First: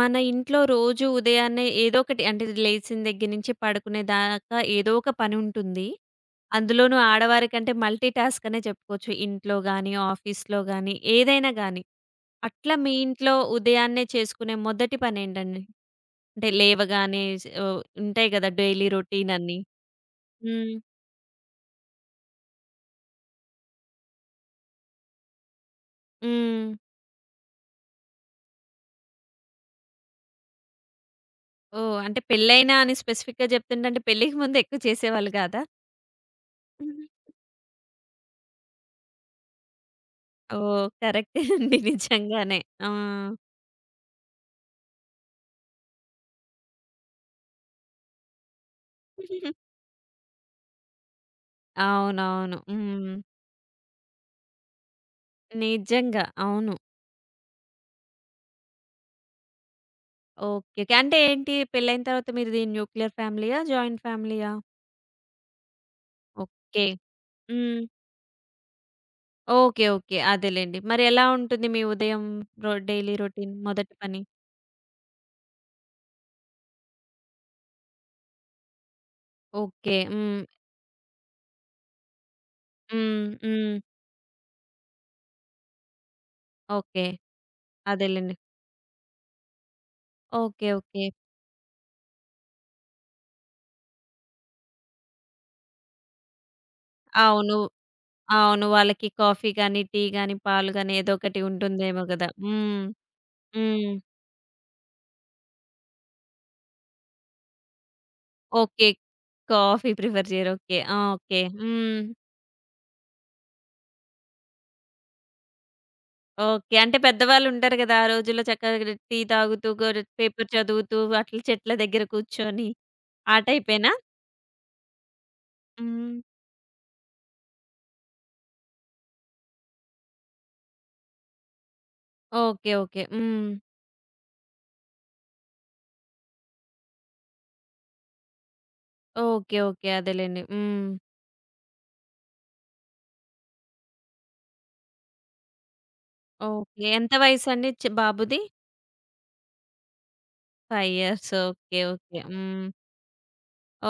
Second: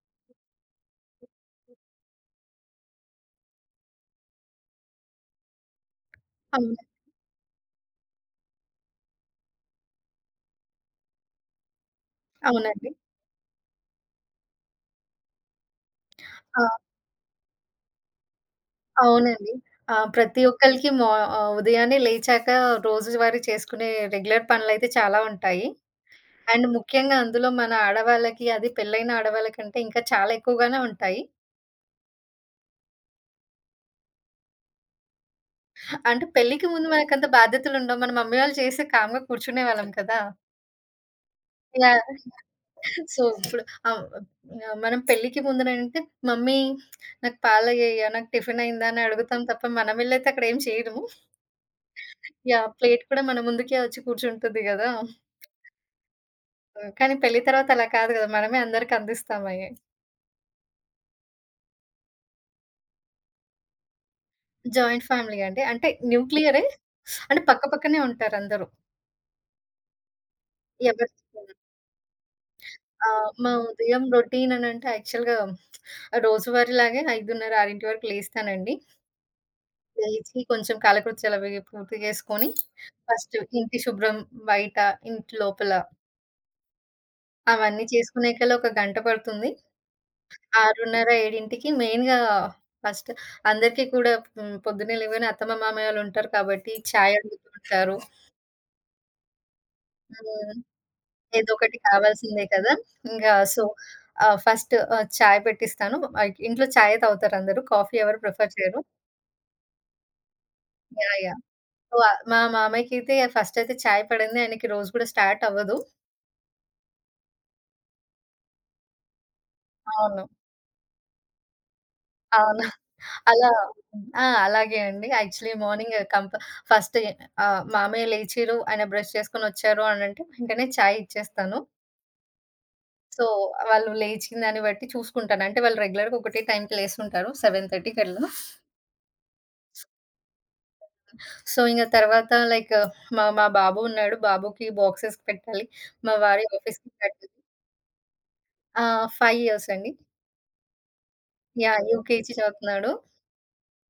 మన ఇంట్లో రోజు ఉదయాన్నే ఏదో ఒకటి అంటే లేచిన దగ్గర నుంచి పడుకునే దాకా ఏదో ఒక పని ఉంటుంది. అవును. అందులోనూ ఆడవారికంటే మల్టీ టాస్క్ అనే చెప్పుకోవచ్చు. ఇంట్లో గాని, ఆఫీస్‌లో గాని, ఏదైనా గాని. అట్లా అవునండి. మీ ఇంట్లో ఉదయాన్నే చేసుకునే మొదటి పనేంటండి? అంటే ఆ! లేవగానే ఉంటాయి కదా! డైలీ రొటీన్ అవునండి. అన్నీ. ఆ! ప్రతి హ్మ్. ఒక్కళ్ళకి ఉదయాన్నే లేచాక రోజువారీ చేసుకునే రెగ్యులర్ పనులైతే చాలా ఉంటాయి. అండ్ హ్మ్. ముఖ్యంగా అందులో మన ఆడవాళ్ళకి, అది పెళ్ళైన ఆడవాళ్ళకంటే ఇంకా చాలా ఎక్కువగానే ఉంటాయి. ఓహ్! అంటే పెళ్లైనా అని స్పెసిఫిక్‌గా చెప్తుంటే అంటే పెళ్ళికి ముందు ఎక్కువ చేసేవాళ్ళు కాదా? అంటే పెళ్ళికి ముందు మనకంత బాధ్యతలుండవు. మన మమ్మీ వాళ్ళు చేస్తే కామ్‌గా కూర్చునేవాళ్ళం కదా! ఓహ్! కరెక్టే అండి. యాహ్! నిజంగానే. ఆ! సో, ఆహ్, మనం పెళ్ళికి ముందునంటే, "మమ్మీ నాకు పాలెయ్యయ్యా, నాకు టిఫినయిందా" అని అడుగుతాం తప్ప మనమెళ్ళైతే అక్కడ ఏం చేయము. అవునవును. యాహ్! ప్లేట్ హ్మ్. కూడా మన ముందుకే వచ్చి కూర్చుంటుంది గదా! నిజంగా. అవును. హ్మ్. కానీ పెళ్లి తర్వాత అలా కాదు గదా! మనమే అందరికి అందిస్తామయి. ఓకే. ఓకే. అంటే ఏంటి పెళ్లయిన తర్వాత మీరిది న్యూక్లియర్ ఫ్యామిలీయా? జాయింట్ ఫ్యామిలీయా? జాయింట్ ఫ్యామిలీ అండి. అంటే న్యూక్లియరే. ఓకే. అంటే పక్క హ్మ్. పక్కనే ఉంటారందరూ. ఓకే. ఓకే. అదేలెండి. మరి ఎవరి ఎలా ఉంటుంది మీ ఉదయం డైలీ మా రొటీన్ మొదటి ఉదయం పని? రొటీన్ అనంటే యాక్చువల్‌గా రోజువారీలాగే 5:30, 6 వరకు లేస్తానండి. ఓకే. లేచి హ్మ్. కొంచెం కాలకృత్యాలు అవి పూర్తి చేసుకొని, హ్మ్. ఫస్ట్ హ్మ్. ఇంటి శుభ్రం, బయట, ఇంటి లోపల ఓకే. అవన్నీ అదేలెండి. చేసుకునేకల్లా ఒక గంట పడుతుంది. ఓకే. ఓకే. 6:30, 7కి మెయిన్‌గా ఫస్ట్ అందరికీ కూడా పొద్దున్నే లేవగానే అత్తమ్మ, మామయ్యోళ్ళుంటారు కాబట్టి చాయ్ అడుగుతూ అవును. ఉంటారు. అవును. వాళ్ళకి కాఫీ గాని, టీ గాని, హ్మ్. పాలు గాని ఏదో ఒకటి ఏదో ఒకటి ఉంటుందేమో గదా! కావాల్సిందే కదా! హ్మ్. ఇంగా సో, హ్మ్. ఫస్ట్ చాయ్ పెట్టిస్తాను. ఇంట్లో చాయే తాగుతారందరూ. కాఫీ ఎవరు ప్రిఫర్ చేయరు. ఓకే. కాఫీ ప్రిఫర్ చేయరు. ఓకే. ఆ! యాహ్! యాహ్! ఓకే. సో, హ్మ్. మా మామయ్యకైతే ఫస్ట్ అయితే చాయ్ పడందే ఆయనకి రోజు కూడా స్టార్ట్ అవ్వదు. ఓకే. అంటే పెద్దవాళ్ళుంటారు గదా! ఆ రోజుల్లో చక్కగా టీ తాగుతూ, గొర్ అవును. పేపర్ చదువుతూ అట్లా చెట్ల దగ్గర అవును. కూర్చొని ఆ అలా టైపేనా? ఆ! అలాగే అండి. యాక్చువల్లీ మార్నింగ్ హ్మ్. కంప ఫస్ట్ మామయ్య లేచిర్రు, ఆయన బ్రష్ చేసుకొనొచ్చారు అనంటే వెంటనే చాయ్ ఇచ్చేస్తాను. ఓకే. ఓకే. సో, హ్మ్. వాళ్ళు లేచిన దాన్ని బట్టి చూసుకుంటాను. అంటే వాళ్ళు రెగ్యులర్‌గా ఒకటే టైంకి లేస్తుంటారు 7:30కి అట్లా. ఓకే. ఓకే. అదేలెండి. హ్మ్. సో, ఇంక తర్వాత లైక్ మా మా బాబు ఉన్నాడు. బాబుకి బాక్సెస్ పెట్టాలి. మా వారి ఓకే. ఆఫీస్‌కి ఎంత కట్టాలి. వయసండి బాబుది? ఆ! 5 ఇయర్స్ అండి. 5 years. Okay. Yeah! Okay. UKG హ్మ్. చదువుతున్నాడు.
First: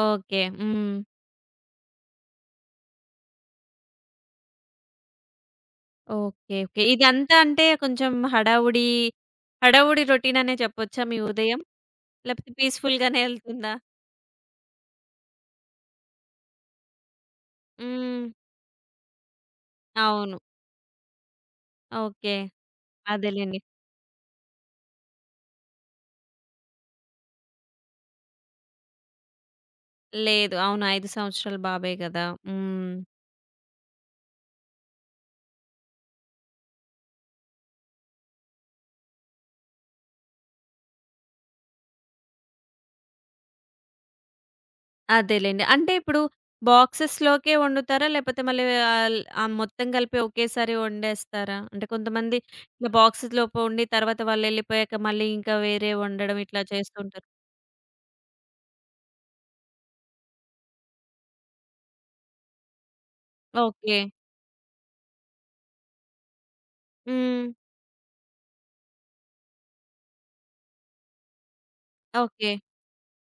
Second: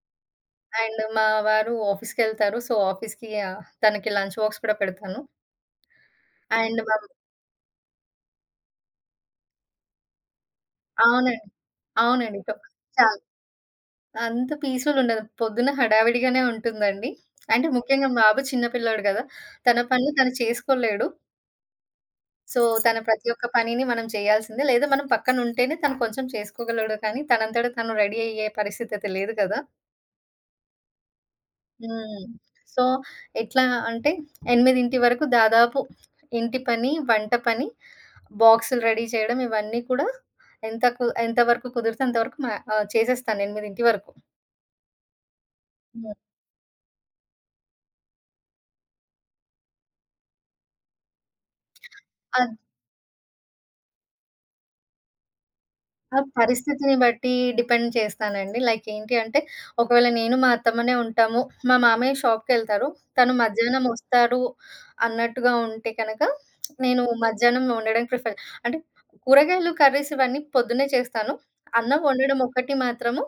ఓకే. హ్మ్. అండ్ మా వారు ఆఫీస్‌కెళ్తారు. సో, ఆఫీస్‌కి తనకి లంచ్ బాక్స్ కూడా పెడతాను. ఓకే. And okay. మా ఇదంతా అంటే కొంచెం హడావుడి, హడావుడి రొటీననే చెప్పొచ్చా మీ అవునండి. ఉదయం? అవునండి. లేపోతే చాల్ పీస్‌ఫుల్‌గానే ఎళ్తుందా? అంత పీస్‌ఫుల్ ఉండదు. పొద్దున హడావిడిగానే ఉంటుందండి. అంటే ముఖ్యంగా మా హ్మ్. బాబు చిన్న పిల్లోడు గదా! తన పనులు తను అవును. చేసుకోలేడు. ఓకే. సో, తన ప్రతి ఒక్క అదేలెండి. పనిని మనం చేయాల్సిందే. లేదా మనం పక్కన ఉంటేనే తను కొంచెం చేసుకోగలడు. కానీ తనంతట తను రెడీ అయ్యే పరిస్థితి అయితే లేదు కదా! లేదు. అవును. 5 సంవత్సరాల బాబే హ్మ్. గదా! సో, హ్మ్. ఎట్లా అంటే 8కి వరకు దాదాపు ఇంటి పని, వంట పని, బాక్సులు రెడీ చేయడం ఇవన్నీ కూడా ఎంత వరకు కుదిరితే అంతవరకు చేసేస్తాను 8 వరకు. అదేలెండి. అంటే హ్మ్. ఇప్పుడు బాక్సెస్‌లోకే వండుతారా? లేపోతే మళ్ళీ మొత్తం కలిపి ఒకేసారి వండేస్తారా? అంటే కొంతమంది అద్ ఇట్లా బాక్సెస్‌లోపు వండి తర్వాత వాళ్ళెళ్ళిపోయాక మళ్ళీ ఇంకా వేరే ఆ! వండడం ఇట్లా పరిస్థితిని చేస్తుంటారు. బట్టి డిపెండ్ చేస్తానండి. లైక్ ఏంటి అంటే, ఒకవేళ నేను మా అత్తమ్మనే ఉంటాము. మా మామయ్య షాప్‌కెళ్తారు. తను మధ్యాహ్నం ఓకే. వస్తాడు అన్నట్టుగా ఉంటే కనక, నేను హ్మ్. మధ్యాహ్నం వండడానికి ప్రిఫర్. అంటే కూరగాయలు, కర్రీస్ ఇవన్నీ పొద్దున్నే చేస్తాను. అన్నం వండడం ఓకే. ఒక్కటి మాత్రము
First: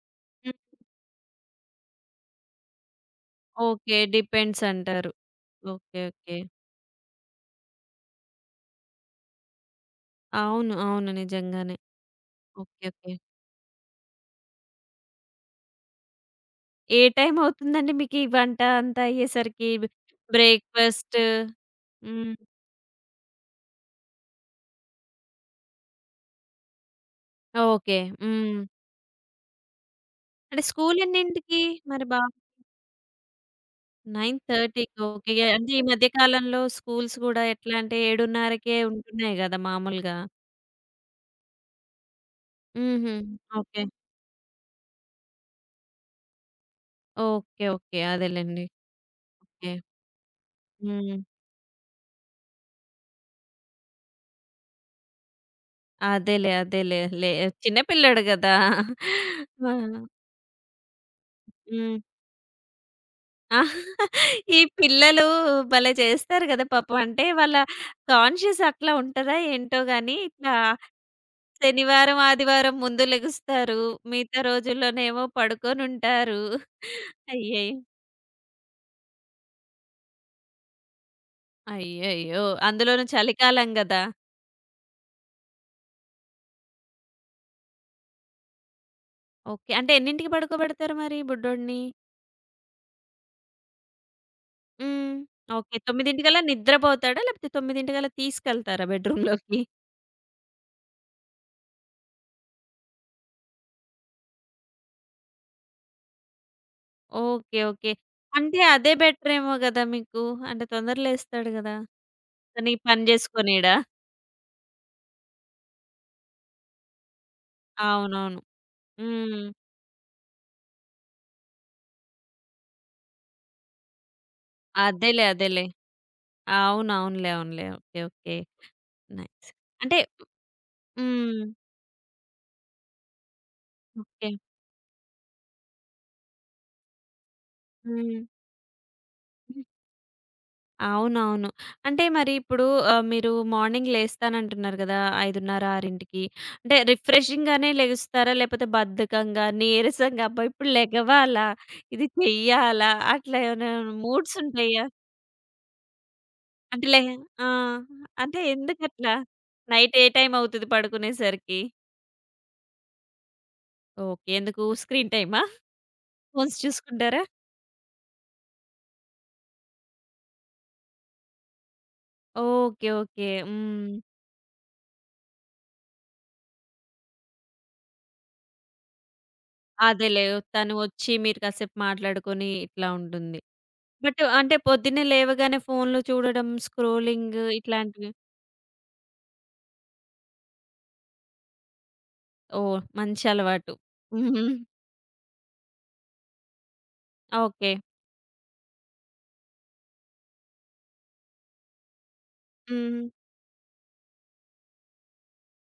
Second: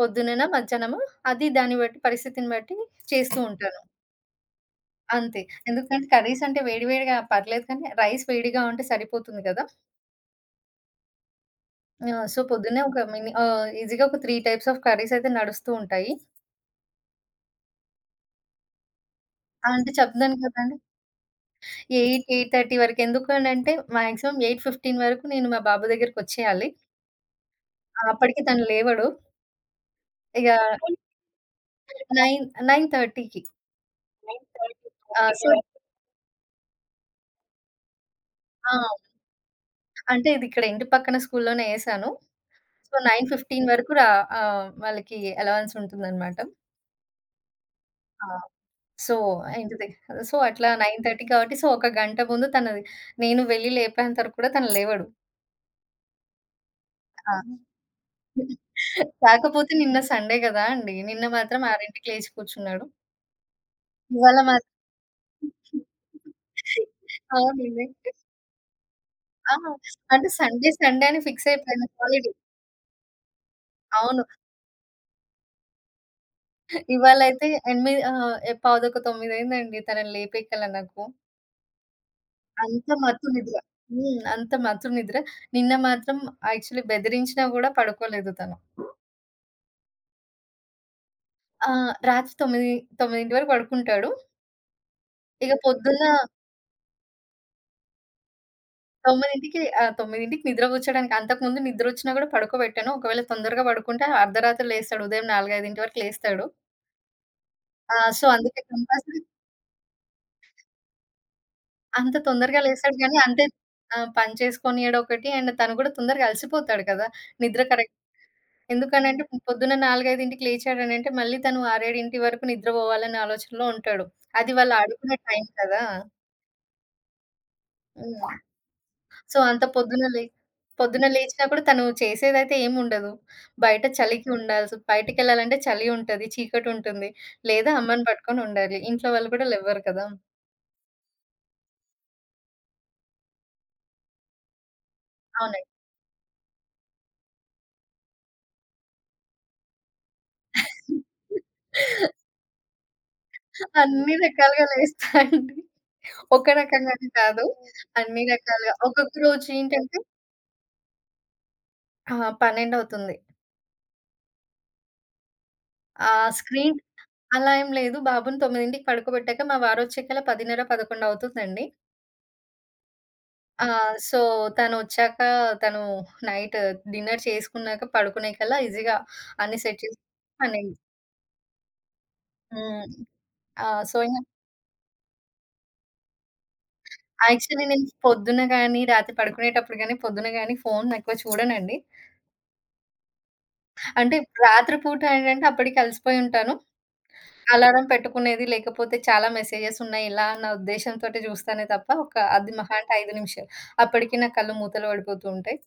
పొద్దునేనా, హ్మ్. మధ్యాహ్నమా దాన్ని బట్టి పరిస్థితిని బట్టి చేస్తూ ఉంటాను. ఓకే. డిపెండ్స్ అంటారు. అంతే. ఓకే. ఎందుకంటే ఓకే. కర్రీస్ అంటే వేడి వేడిగా పర్లేదు కానీ, రైస్ వేడిగా ఉంటే సరిపోతుంది కదా! అవును. అవును. నిజంగానే. ఆ! సో, పొద్దున్నే ఓకే. ఓకే. ఈజీగా ఒక 3 టైప్స్ ఆఫ్ కర్రీస్ అయితే నడుస్తూ ఉంటాయి. ఏ టైం అవుతుందండి మీకీ వంట అంతా అయ్యేసరికి? అంటే చెప్తున్నాను కదండీ. బ్రేక్‌ఫాస్ట్? 8, హ్మ్. 8:30 వరకు ఎందుకనంటే మాక్సిమం 8:15 వరకు నేను మా బాబు దగ్గరికొచ్చేయాలి. ఓకే. అప్పటికి హ్మ్. తను లేవడు. ఇగ అంటే స్కూల్ ఎన్నింటికి మరి బాబు? 9, 9:30కి 9:30కి ఆ! ఓకే. సో అంటే ఈ మధ్య కాలంలో స్కూల్స్ గూడా ఎట్లా అంటే ఆ! 7:30కే ఉంటున్నాయి గదా! మామూలుగా. అంటే ఇది ఇక్కడ ఇంటి పక్కన స్కూల్లోనే ఏశాను. సో, హుహు. 9:15 ఓకే. వరకు వాళ్ళకి అలవెన్స్ ఉంటుందనమాట. ఓకే. ఓకే. ఆ! అదేలెండి. So, okay. ఏంటిది సో, అట్లా హ్మ్. 9:30 కాబట్టి సో, ఒక గంట ముందు నేను వెళ్లి లేపేంత వరకు కూడా తను లేవడు. అదేలే. అదేలే. ఆ! చిన్న పిల్లోడు గదా! ఆ! కాకపోతే నిన్న సండే గదా అండీ! నిన్న మాత్రం హ్మ్. 6కి లేచి కూర్చున్నాడు. ఇవాళ ఈ మాత్రం పిల్లలు భలే చేస్తారు గదా! పాపం. అంటే వాళ్ళ అవునండి. కాన్షియస్ అట్లా ఉంటదా ఆ! ఏంటో గాని అంటే ఇట్లా సండే, సండే అని ఫిక్స్ అయిపోయాను శనివారం, హాలిడే. ఆదివారం ముందు లెగుస్తారు. అవును. మిగతా రోజుల్లోనేమో పడుకొనుంటారు. ఇవాళైతే అయ్యయ్యో! 8, పావుతక్కువ 9 అయిందండి తనని లేపేకల నాకు. అయ్యయ్యో! అంత అందులోనూ మత్తు నిద్ర. చలికాలం గదా! హ్మ్. అంత మత్తు నిద్ర. నిన్న మాత్రం యాక్చువల్లీ బెదిరించినా గూడా పడుకోలేదు తను. ఓకే. అంటే ఎన్నింటికి పడుకోబెడతారు మరి ఆ! బుడ్డోడిని? రాత్రి 9, 9 వరకు పడుకుంటాడు. హ్మ్. ఇగ ఓకే. పొద్దున్న 9:00కల్లా నిద్రపోతాడా? లేకపోతే 9:00కల్లా తీసుకెళ్తారా బెడ్‌రూమ్‌లోకి? 9కి 9కి నిద్ర కూర్చోడానికి అంతకుముందు నిద్రొచ్చినా గూడా పడుకోబెట్టాను. ఒకవేళ తొందరగా పడుకుంటే అర్ధరాత్రి లేస్తాడు. ఉదయం 4, 5 వరకు లేస్తాడు. ఓకే. ఓకే. సో, అందుకే అంటే అదే కంపల్సరీ. బెటరేమో గదా మీకు. అంటే తొందర లేస్తాడు గదా! అంత తొందరగా తను ఈ లేస్తాడు పని గానీ అంతే. జేసుకొనీడా? ఆ! పని చేసుకొనియడం ఒకటి అండ్ తను గూడా తొందరగా అలసిపోతాడు కదా! నిద్ర కరెక్ట్. అవునవును. ఎందుకనంటే హ్మ్. పొద్దున్న 4, 5కి లేచాడనంటే మళ్ళీ తను 6, 7 వరకు నిద్రపోవాలనే ఆలోచనలో ఉంటాడు. అది వాళ్ళు ఆడుకునే అదేలే. టైం అదేలే. కదా! అవునవునులే. అవునులే. ఓకే. హ్మ్. ఓకే. So, nice. అంత అంటే పొద్దున లే పొద్దున హ్మ్. లేచినా కూడా తను చేసేదైతే ఏముండదు. బయట చలికి ఓకే. బయటికెళ్ళాలంటే చలి ఉంటది, చీకటుంటుంది. లేదా అమ్మని హ్మ్. పట్టుకొని ఉండాలి. ఇంట్లో వాళ్ళు కూడా లెవ్వరు కదా! అవునవును. అంటే మరి ఇప్పుడు మీరు మార్నింగ్ లేస్తానంటున్నారు గదా! 5:30, అవునండి. 6కి అంటే రిఫ్రెషింగ్‌గానే లెగుస్తారా? లేపోతే బద్ధకంగా, నీరసంగా అబ్బా! ఇప్పుడు లెగవాలా, ఇది చెయ్యాలా అట్లా ఏమైనా అన్ని మూడ్స్ రకాలుగా ఉంటాయా? లేస్తా అండి. ఒక అంటే రకంగానే కాదు. ఆ! అన్ని అంటే రకాలుగా. ఎందుకట్లా? ఒక్కొక్క రోజు నైట్ ఏంటంటే ఏ టైమ్ అవుతది పడుకునేసరికి? ఆ! 12 అవుతుంది. ఓకే. ఎందుకు స్క్రీన్ టైమా? ఆ ఫోన్స్ స్క్రీన్ చూసుకుంటారా? అలా ఏం లేదు. బాబుని 9కి పడుకోబెట్టాక మా వారొచ్చేకల్లా 10:30, 11 అవుతుందండి. ఓకే. ఓకే. ఆ! హ్మ్. సో, తనొచ్చాక తను నైట్ డిన్నర్ చేసుకున్నాక పడుకునే కల్లా ఈజీగా అన్నీ సెట్ చేసి అదేలే. తను పనైంది. వచ్చి మీరు కాసేపు మాట్లాడుకొని హ్మ్. ఇట్లా ఉంటుంది. ఆ! సో, ఇంగ బట్ అంటే పొద్దున్నే లేవగానే ఫోన్‌లు చూడడం, స్క్రోలింగ్ యాక్చువల్లీ నేను ఇట్లాంటివి పొద్దున్న గానీ, రాత్రి పడుకునేటప్పుడు గానీ, పొద్దున గానీ ఫోన్ ఎక్కువ చూడనండి. ఓహ్! మంచి అలవాటు. అంటే హుహు. రాత్రి పూట ఏంటంటే అప్పటికి అలసిపోయి ఉంటాను. ఓకే. అలారం పెట్టుకునేది, లేకపోతే చాలా మెసేజెస్ ఉన్నాయి ఇలా అన్న ఉద్దేశంతోటి చూస్తానే తప్ప, ఒక అది మహా అంటే హ్మ్. 5 నిమిషాలు. అప్పటికి నా కళ్ళు మూతలు పడిపోతూ ఉంటాయి.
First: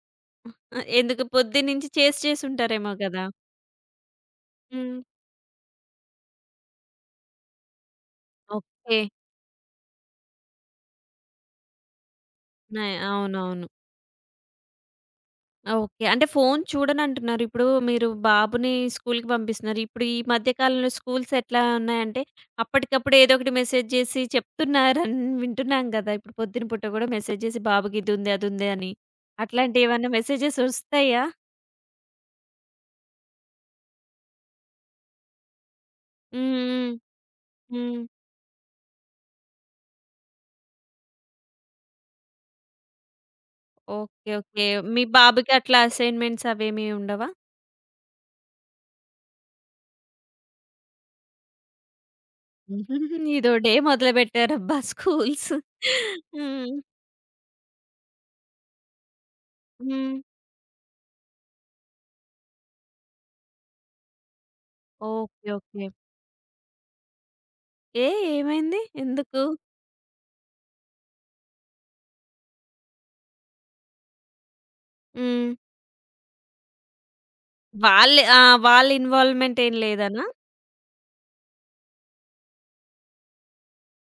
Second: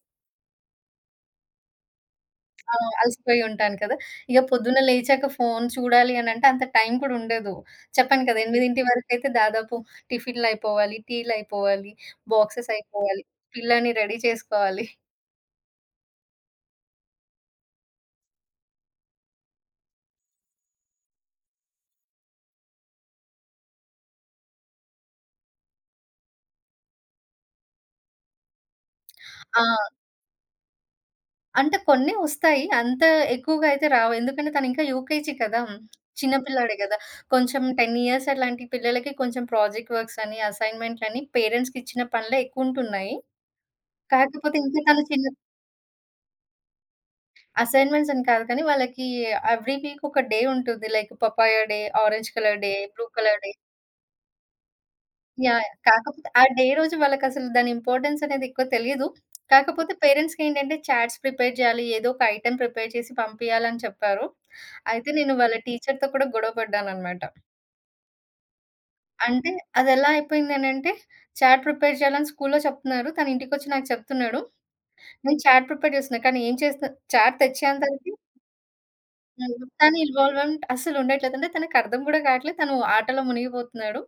ఆ! ఎందుకు పొద్దున్నుంచి చేసి చేసి ఆ! ఉంటారేమో గదా! అలసిపోయి ఉంటాను కదా! ఇక పొద్దున్న హ్మ్. లేచాక ఫోను చూడాలి అనంటే అంత టైం కూడా ఉండదు. చెప్పాను కదా! 8 ఓకే. వరకైతే దాదాపు టిఫిన్‌లయిపోవాలి, టీలయిపోవాలి, బాక్సెస్ న అయిపోవాలి, అవునవును. పిల్లని రెడీ చేసుకోవాలి. ఓకే. అంటే ఫోను చూడనంటున్నారు. ఇప్పుడు మీరు బాబుని స్కూలుకి పంపిస్తున్నారు. ఇప్పుడు ఈ మధ్య కాలంలో స్కూల్స్ ఎట్లా ఉన్నాయంటే, అప్పటికప్పుడు ఏదో ఒకటి మెసేజ్ జేసి చెప్తున్నారని వింటున్నాం గదా! ఇప్పుడు పొద్దున పూట గూడా మెసేజ్ జేసి బాబుకి ఇదుంది, అదుంది అని. ఆ! అట్లాంటియేమన్నా మెసేజెస్ ఒస్తాయా? అంటే కొన్నే వస్తాయి. అంత ఎక్కువగా అయితే రావు. ఎందుకంటే తనింకా యూకేజీ కదా! చిన్న పిల్లాడే హ్మ్. కదా! కొంచెం హ్మ్. 10 హ్మ్. ఇయర్స్ అట్లాంటి పిల్లలకి కొంచెం ప్రాజెక్ట్ వర్క్స్ అని, అసైన్‌మెంట్లని పేరెంట్స్‌కిచ్చిన పనులే ఎక్కువుంటున్నాయి. ఓకే. కాకపోతే ఓకే. ఇంకా మీ తను చిన్న. బాబుకి అట్లా అసైన్‌మెంట్స్ అవేమీ ఉండవా? అసైన్‌మెంట్స్ అని కాదు కానీ, వాళ్ళకి ఎవ్రీ వీక్ ఒక డే ఉంటుంది. Like papaya day, orange colour day, blue ఉహుహు, కలర్ డే. ఇదో డే మొదలుబెట్టారబ్బా స్కూల్స్. యాహ్! కాకపోతే ఆ డే హ్మ్. రోజు వాళ్ళకసలు దాని ఇంపార్టెన్స్ అనేది ఎక్కువ తెలీదు. కాకపోతే హ్మ్. పేరెంట్స్‌కేంటంటే చాట్స్ ప్రిపేర్ చేయాలి. ఏదో ఒక ఐటెమ్ ప్రిపేర్ చేసి పంపియాలని చెప్పారు. అయితే నేను ఓకే. వాళ్ళ ఓకే. టీచర్‌తో కూడా గొడవ పడ్డాననమాట. ఏ ఏమైంది? ఎందుకు? అంటే అదెలా అయిపోయిందనంటే, చాట్ ప్రిపేర్ చేయాలని స్కూల్‌లో చెప్తున్నారు. తను ఇంటికొచ్చి నాకు చెప్తున్నాడు. నేను హ్మ్. చాట్ ప్రిపేర్ చేస్తున్నా. కానీ ఏం చేస్తున్నా చాట్ తెచ్చేంత వరకు. వాళ్ళే ఆ! వాళ్ళ హ్మ్. ఇన్వాల్వ్‌మెంట్ ఏం తను లేదనా? ఇన్వాల్వ్‌మెంట్ అస్సలుండట్లేదు. అంటే తనకర్థం గూడా కావట్లేదు. తను ఆటలో మునిగిపోతున్నాడు.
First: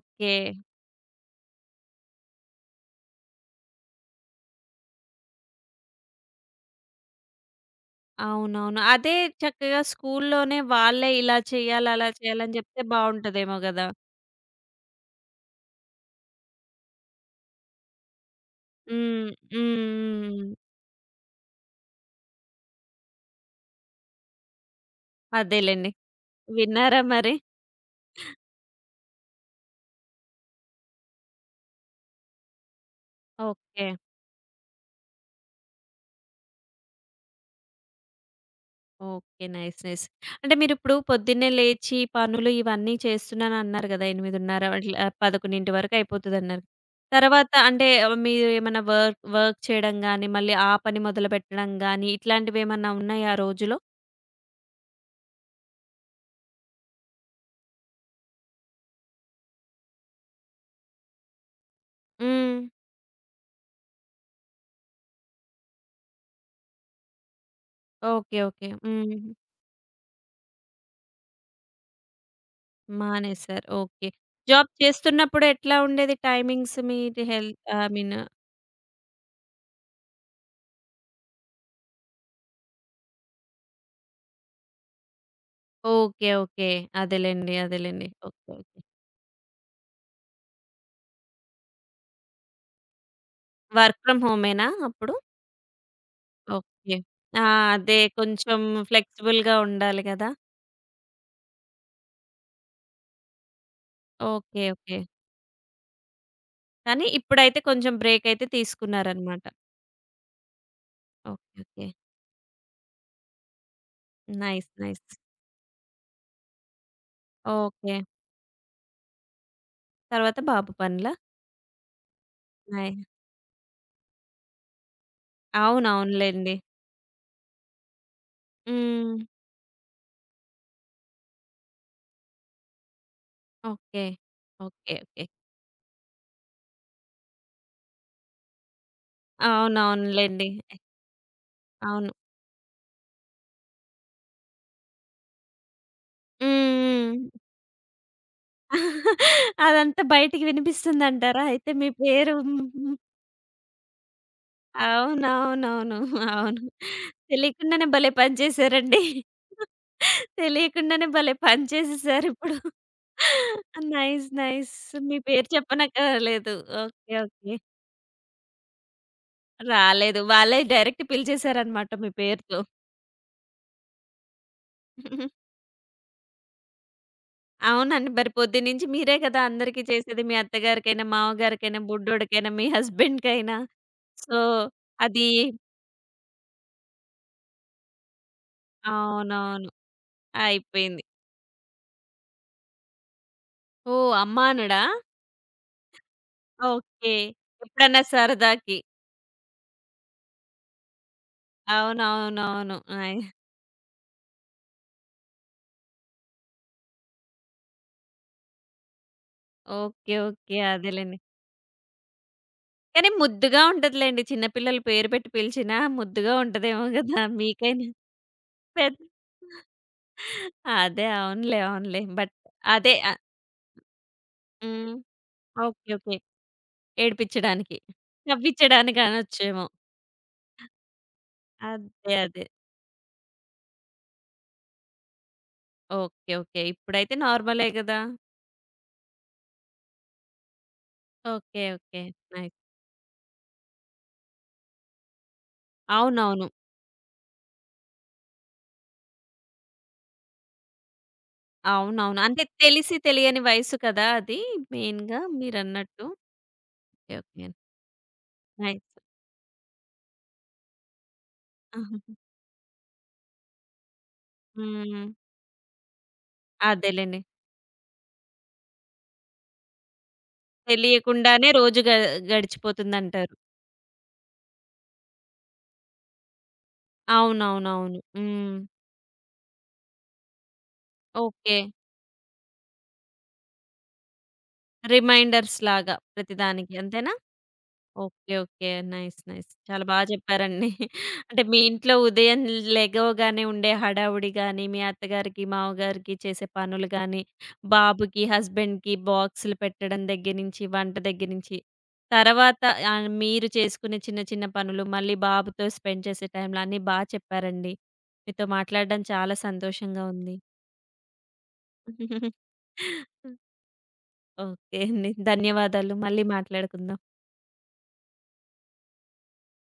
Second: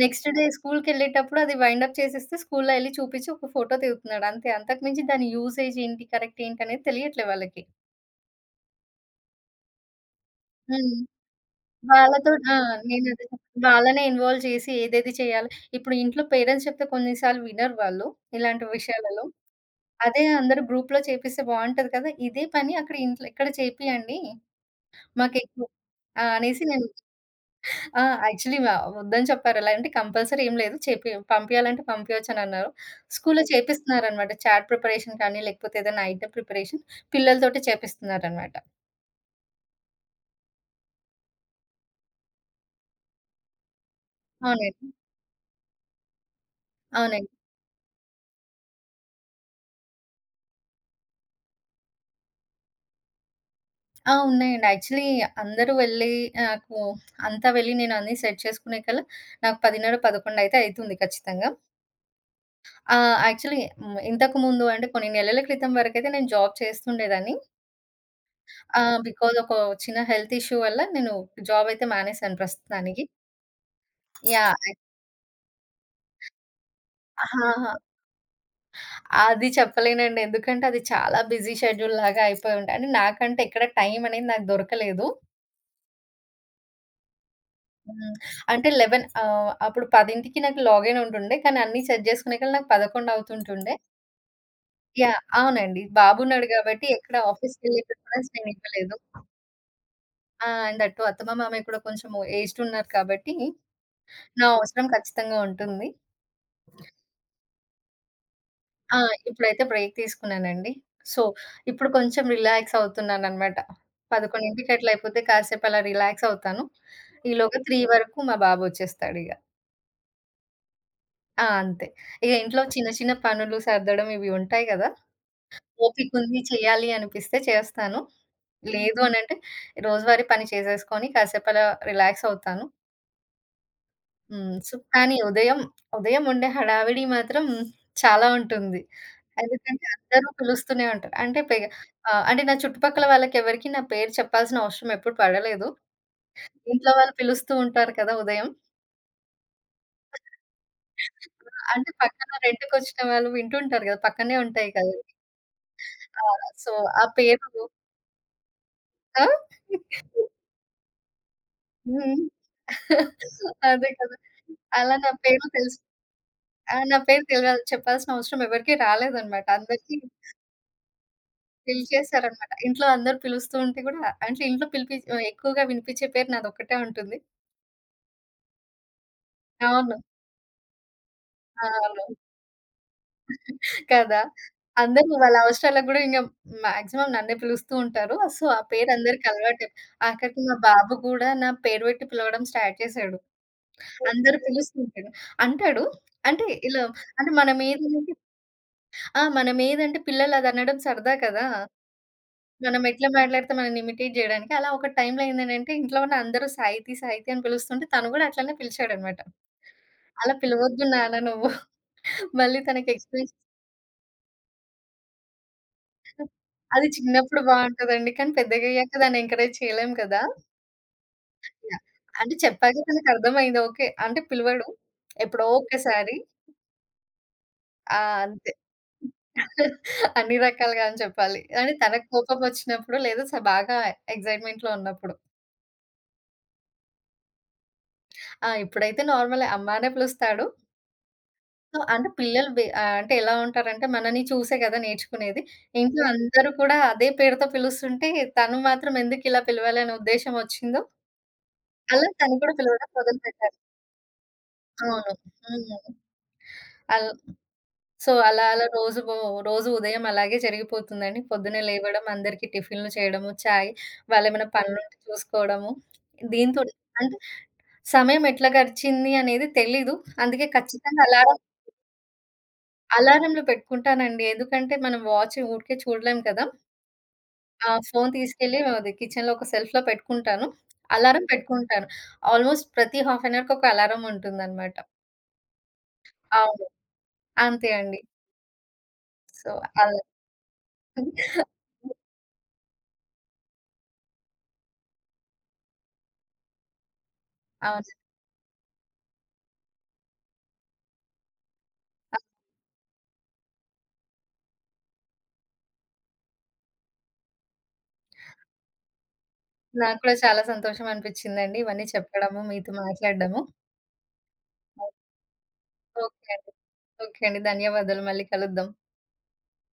నెక్స్ట్ డే స్కూలుకెళ్ళేటప్పుడు అది వైండ్ అప్ చేసేస్తే స్కూల్లో ఎళ్లి చూపించి ఒక ఫోటో దిగుతున్నాడు అంతే. అంతకు మించి దాని యూసేజ్ ఏంటి? కరెక్ట్ ఏంటనేది తెలియట్లే వాళ్ళకి. అవునవును. అదే చక్కగా స్కూల్లోనే హ్మ్. వాళ్ళే ఇలా చేయాలి, అలా వాళ్ళతో ఆ! చేయాలని చెప్తే నేనదే బావుంటదేమో చెప్తున్నా. గదా! వాళ్ళనే ఇన్వాల్వ్ చేసి ఏదేది చేయాలి. ఇప్పుడు ఇంట్లో పేరెంట్స్ చెప్తే కొన్ని సార్లు వినరు వాళ్ళు ఇలాంటి విషయాలలో. హ్మ్. హ్మ్. అదే హ్మ్. అందరూ గ్రూప్‌లో చేపిస్తే బావుంటది కదా! ఇదే పని అక్కడ ఇంట్లో ఇక్కడ చేపియండి. మాకెక్కువ అదేలెండి. ఆ! అనేసి నేను. విన్నారా మరి? ఆ! యాక్చువల్లీ వద్దని చెప్పారు. ఎలా అంటే కంపల్సరీ ఏం లేదు. చెప్పి పంపియాలంటే పంపియొచ్చనన్నారు. స్కూల్‌లో ఓకే. చేపిస్తున్నారనమాట. చాట్ ప్రిపరేషన్ కానీ, లేకపోతే ఏదైనా ఐటెమ్ ప్రిపరేషన్ పిల్లలతోటి చేపిస్తున్నారనమాట. ఓకే. నైస్. నైస్. అంటే మీరిప్పుడు పొద్దున్నే లేచి పనులు ఇవన్నీ చేస్తున్నానన్నారు గదా! 8:30 అవునండి. అట్లా 11 వరకు అయిపోతదన్నారు. అవునండి. తర్వాత అంటే మీరు ఏమన్నా వర్క్ వర్క్ చేయడం గాని, మళ్ళీ ఆ పని మొదలుపెట్టడం గాని ఇట్లాంటివేమన్నా ఉన్నాయా ఆ రోజులో? ఆ! ఉన్నాయండి. యాక్చువల్లీ అందరూ వెళ్ళి నాకు అంతా వెళ్ళి నేను అన్నీ సెట్ చేసుకునే కల్లా నాకు 10:30, 11 అయితే అయితుంది ఖచ్చితంగా. హ్మ్. యాక్చువల్లీ ఇంతకుముందు అంటే కొన్ని నెలల క్రితం వరకైతే నేను జాబ్ చేస్తుండేదాన్ని. ఓకే. ఓకే. హ్మ్. బికాజ్ ఒక చిన్న హెల్త్ ఇష్యూ వల్ల నేను జాబ్ అయితే మానేశాను ప్రస్తుతానికి. మానేసారు. ఓకే. Job yeah! చేస్తున్నప్పుడు ఎట్లా ఉండేది టైమింగ్స్ మీది హెల్త్ ఆహాహా! ఐ మీన్ అది చెప్పలేనండి. ఎందుకంటే అది చాలా బిజీ షెడ్యూల్ లాగా అయిపోయి ఉండే. అంటే నాకంటే ఎక్కడ టైం అనేది నాకు దొరకలేదు. ఓకే. ఓకే. అదేలెండి. అదేలెండి. హ్మ్. ఓకే. అంటే ఓకే. అప్పుడు 10కి నాకు లాగిన్ ఉంటుండే. కానీ అన్నీ సెట్ చేసుకునేకల్లా నాకు 11 అవుతుంటుండే. వర్క్ ఫ్రమ్ హోమేనా అప్పుడు? యాహ్! అవునండి. బాబున్నాడు కాబట్టి ఓకే. ఎక్కడ ఆ! ఆఫీస్‌కెళ్ళేకి అదే కూడా కొంచెం నేనివ్వలేదు. ఫ్లెక్సిబుల్‌గా ఉండాలి గదా! ఆ! అండ్ అటు అత్తమ్మ, మామయ్య కూడా కొంచెం ఏజ్డ్ ఉన్నారు కాబట్టి నా ఓకే. అవసరం ఓకే. ఖచ్చితంగా ఉంటుంది. కానీ ఇప్పుడైతే కొంచెం బ్రేక్ అయితే ఆ! తీసుకున్నారనమాట. ఇప్పుడైతే బ్రేక్ తీసుకున్నానండి. So, okay. ఓకే. ఇప్పుడు కొంచెం రిలాక్స్ అవుతున్నాననమాట. 11కి నైస్. అట్లా నైస్. అయిపోతే కాసేపు అలా రిలాక్స్ అవుతాను. ఈలోగా 3 ఓకే. వరకు మా బాబొచ్చేస్తాడిగ. తర్వాత బాబు పనులా? ఆ! అంతే. ఇగ ఇంట్లో చిన్న నై చిన్న పనులు సర్దడం ఇవి ఉంటాయి గదా! ఓపికుంది అవునవునులెండి. చేయాలి అనిపిస్తే చేస్తాను. లేదు హ్మ్. అనంటే రోజువారీ పని చేసేసుకొని కాసేపు అలా రిలాక్స్ అవుతాను. ఓకే. హ్మ్. So, okay. కానీ ఓకే. ఉదయం ఉండే హడావిడి మాత్రం చాలా ఉంటుంది. ఎందుకంటే అందరూ అవునవునులెండి. పిలుస్తూనే ఉంటారు. అంటే అవును. అంటే నా చుట్టుపక్కల వాళ్ళకెవరికీ నా పేరు చెప్పాల్సిన అవసరం ఎప్పుడు పడలేదు. ఇంట్లో వాళ్ళు హ్మ్. హ్మ్. పిలుస్తూ ఉంటారు కదా! ఉదయం. అదంతా బయటికి వినిపిస్తుందంటారా? అయితే మీ అంటే పక్కన పేరు హ్మ్. రెంట్‌కొచ్చిన వాళ్ళు వింటుంటారు కదా! పక్కనే ఉంటాయి కదా! అవునవునవును. ఆ! అవును. సో, ఆ పేరు. తెలియకుండానే భలే పని చేశారండి. ఆ? తెలియకుండానే భలే పని హ్మ్. చేసేసారిప్పుడు. అదే కదా! నైస్. నైస్. అలా నా మీ పేరు పేరు తెలుసు. చెప్పనక్కరలేదు. ఆ! నా ఓకే. పేరు ఓకే. చెప్పాల్సిన అవసరం ఎవరికీ రాలేదనమాట. అందరికీ రాలేదు. వాళ్ళే డైరెక్ట్ పిలిచేసారనమాట మీ పిలిచేసారనమాట. పేరుతో. ఇంట్లో అందరూ పిలుస్తూ ఉంటే గూడా అంటే ఇంట్లో ఎక్కువగా వినిపించే పేరు నాదొక్కటే ఉంటుంది. అవునండి. మరి పొద్దున్నుంచి మీరే కదా అందరికీ అవును. చేసేది. మీ అత్తగారికైనా, ఆ! మామగారికైనా, అవును. బుడ్డోడికైనా, మీ హస్బెండ్‌కైనా. కదా! సో, అందరూ అది వాళ్ళ అవసరాలకు గూడా ఇంగ మాక్సిమం నన్నే పిలుస్తూ ఉంటారు. సో, ఆ పేరు అందరికి అలవాటే. అవునవును. ఆఖరికి మా బాబు అయిపోయింది. గూడా నా పేరు పెట్టి పిలవడం స్టార్ట్ చేశాడు. ఓహ్! అందరూ ఓకే. అమ్మానుడా? పిలుస్తుంటాడు. అంటాడు. అంటే ఇలా ఓకే. అంటే ఎప్పుడన్నా మనమేదంటే సరదాకి. ఆ! మనమేదంటే పిల్లలు అదనడం సరదా కదా! అవునవునవును. మనం ఎట్లా అయ్ మాట్లాడితే మనల్ని ఇమిటేట్ జేయడానికి. అలా ఒక టైంలో ఏందనంటే ఇంట్లో ఉన్న అందరూ సాహితీ, సాహితీ అని పిలుస్తుంటే తను గూడా అట్లనే పిలిచాడనమాట. ఓకే. అలా ఓకే. పిలవద్దు నాన్న అదేలెండి. నువ్వు. మళ్ళీ తనకి కానీ ఎక్స్‌ప్లెయిన్. ముద్దుగా ఉంటదిలెండి. చిన్న పిల్లలు పేరు పెట్టి పిలిచినా ముద్దుగా ఉంటదేమో అది గదా! చిన్నప్పుడు మీకైనా బావుంటదండి. కానీ పెద్ద పెద్దగయ్యాక దాన్ని ఎంకరేజ్ చేయలేం కదా! అదే. అవునులే. యాహ్! అవునులే. బట్ అంటే చెప్పాక అదే. తనకర్థమైంది. ఓకే. అంటే పిలవడు. హ్మ్. ఎప్పుడో ఓకే. ఒక్కసారి. ఓకే. ఏడిపిచ్చడానికి. ఆ! అంతే. నవ్విచ్చడానికి అనొచ్చేమో. అన్ని రకాలుగా అని చెప్పాలి. అంటే తనకు అదే. అదే. కోపమొచ్చినప్పుడు లేదా బాగా ఎక్సైట్‌మెంట్‌లో ఉన్నప్పుడు. ఓకే. ఓకే. ఇప్పుడైతే నార్మలే గదా! ఆ! ఇప్పుడైతే నార్మలే అమ్మ అనే పిలుస్తాడు. ఓకే. So, okay. అంటే పిల్లలు నైస్. అంటే ఎలా ఉంటారంటే మనని చూసే కదా నేర్చుకునేది. ఇంట్లో అవునవును. అందరూ కూడా అదే పేరుతో పిలుస్తుంటే తను మాత్రం ఎందుకు ఇలా పిలవాలి అనే ఉద్దేశ్యం వచ్చిందో, అలా అవునవును. తను అంటే కూడా పిలవడం తెలిసి తెలియని మొదలుపెట్టారు. వయసు కదా! అది అవును. మెయిన్‌గా హ్మ్. మీరన్నట్టు. అల్ ఓకే. ఓకే. సో, అలా అలా నైస్. రోజు ఉదయం అలాగే జరిగిపోతుందండి. పొద్దున్నే ఆహా! లేవడం, అందరికీ టిఫిన్‌లు చేయడము, చాయ్, వాళ్ళేమైనా పనులుంటే హ్మ్. చూసుకోవడము. దీంతోనే అంటే అదేలెండి. సమయం ఎట్లా గడిచింది అనేది తెలీదు. అందుకే ఖచ్చితంగా అలారం తెలియకుండానే రోజు గడిచిపోతుందంటారు. అలారంలు పెట్టుకుంటానండి. ఎందుకంటే మనం వాచ్ ఊరికే చూడలేం కదా! ఆ అవునవునవును. ఫోను హ్మ్. తీసుకెళ్ళి అది కిచెన్‌లో ఒక సెల్ఫ్‌లో పెట్టుకుంటాను. Alarm okay. పెట్టుకుంటాను. ఆల్‌మోస్ట్ ప్రతి హాఫ్ అన్ అవర్‌కి ఒక అలారం ఉంటుందనమాట. రిమైండర్స్‌లాగా అవును. ప్రతిదానికి అంతేనా? అంతే అండి. Okay. Okay. Nice. Nice. So, చాలా అలా చెప్పారండి. అంటే మీ ఇంట్లో ఉదయం లెగవగానే ఉండే హడావుడి గాని, మీ అత్తగారికి, మామగారికి చేసే పనులు గాని, అవును. బాబుకి, హస్బెండ్‌కి బాక్సులు పెట్టడం దగ్గర నుంచి, వంట దగ్గర నుంచి, తర్వాత మీరు చేసుకునే చిన్న చిన్న పనులు, మళ్ళీ బాబుతో స్పెండ్ చేసే టైంలో అన్నీ చెప్పారండి. మీతో మాట్లాడడం చాలా నాకు సంతోషంగా కూడా ఉంది. చాలా సంతోషం అనిపిచ్చిందండి. ఇవన్నీ చెప్పడము, మీతో మాట్లాడడము. ఓకే అండి. ధన్యవాదాలు. మళ్ళీ ఓకే అండి. మాట్లాడుకుందాం. ఓకే అండి. ధన్యవాదాలు. మళ్ళీ కలుద్దాం.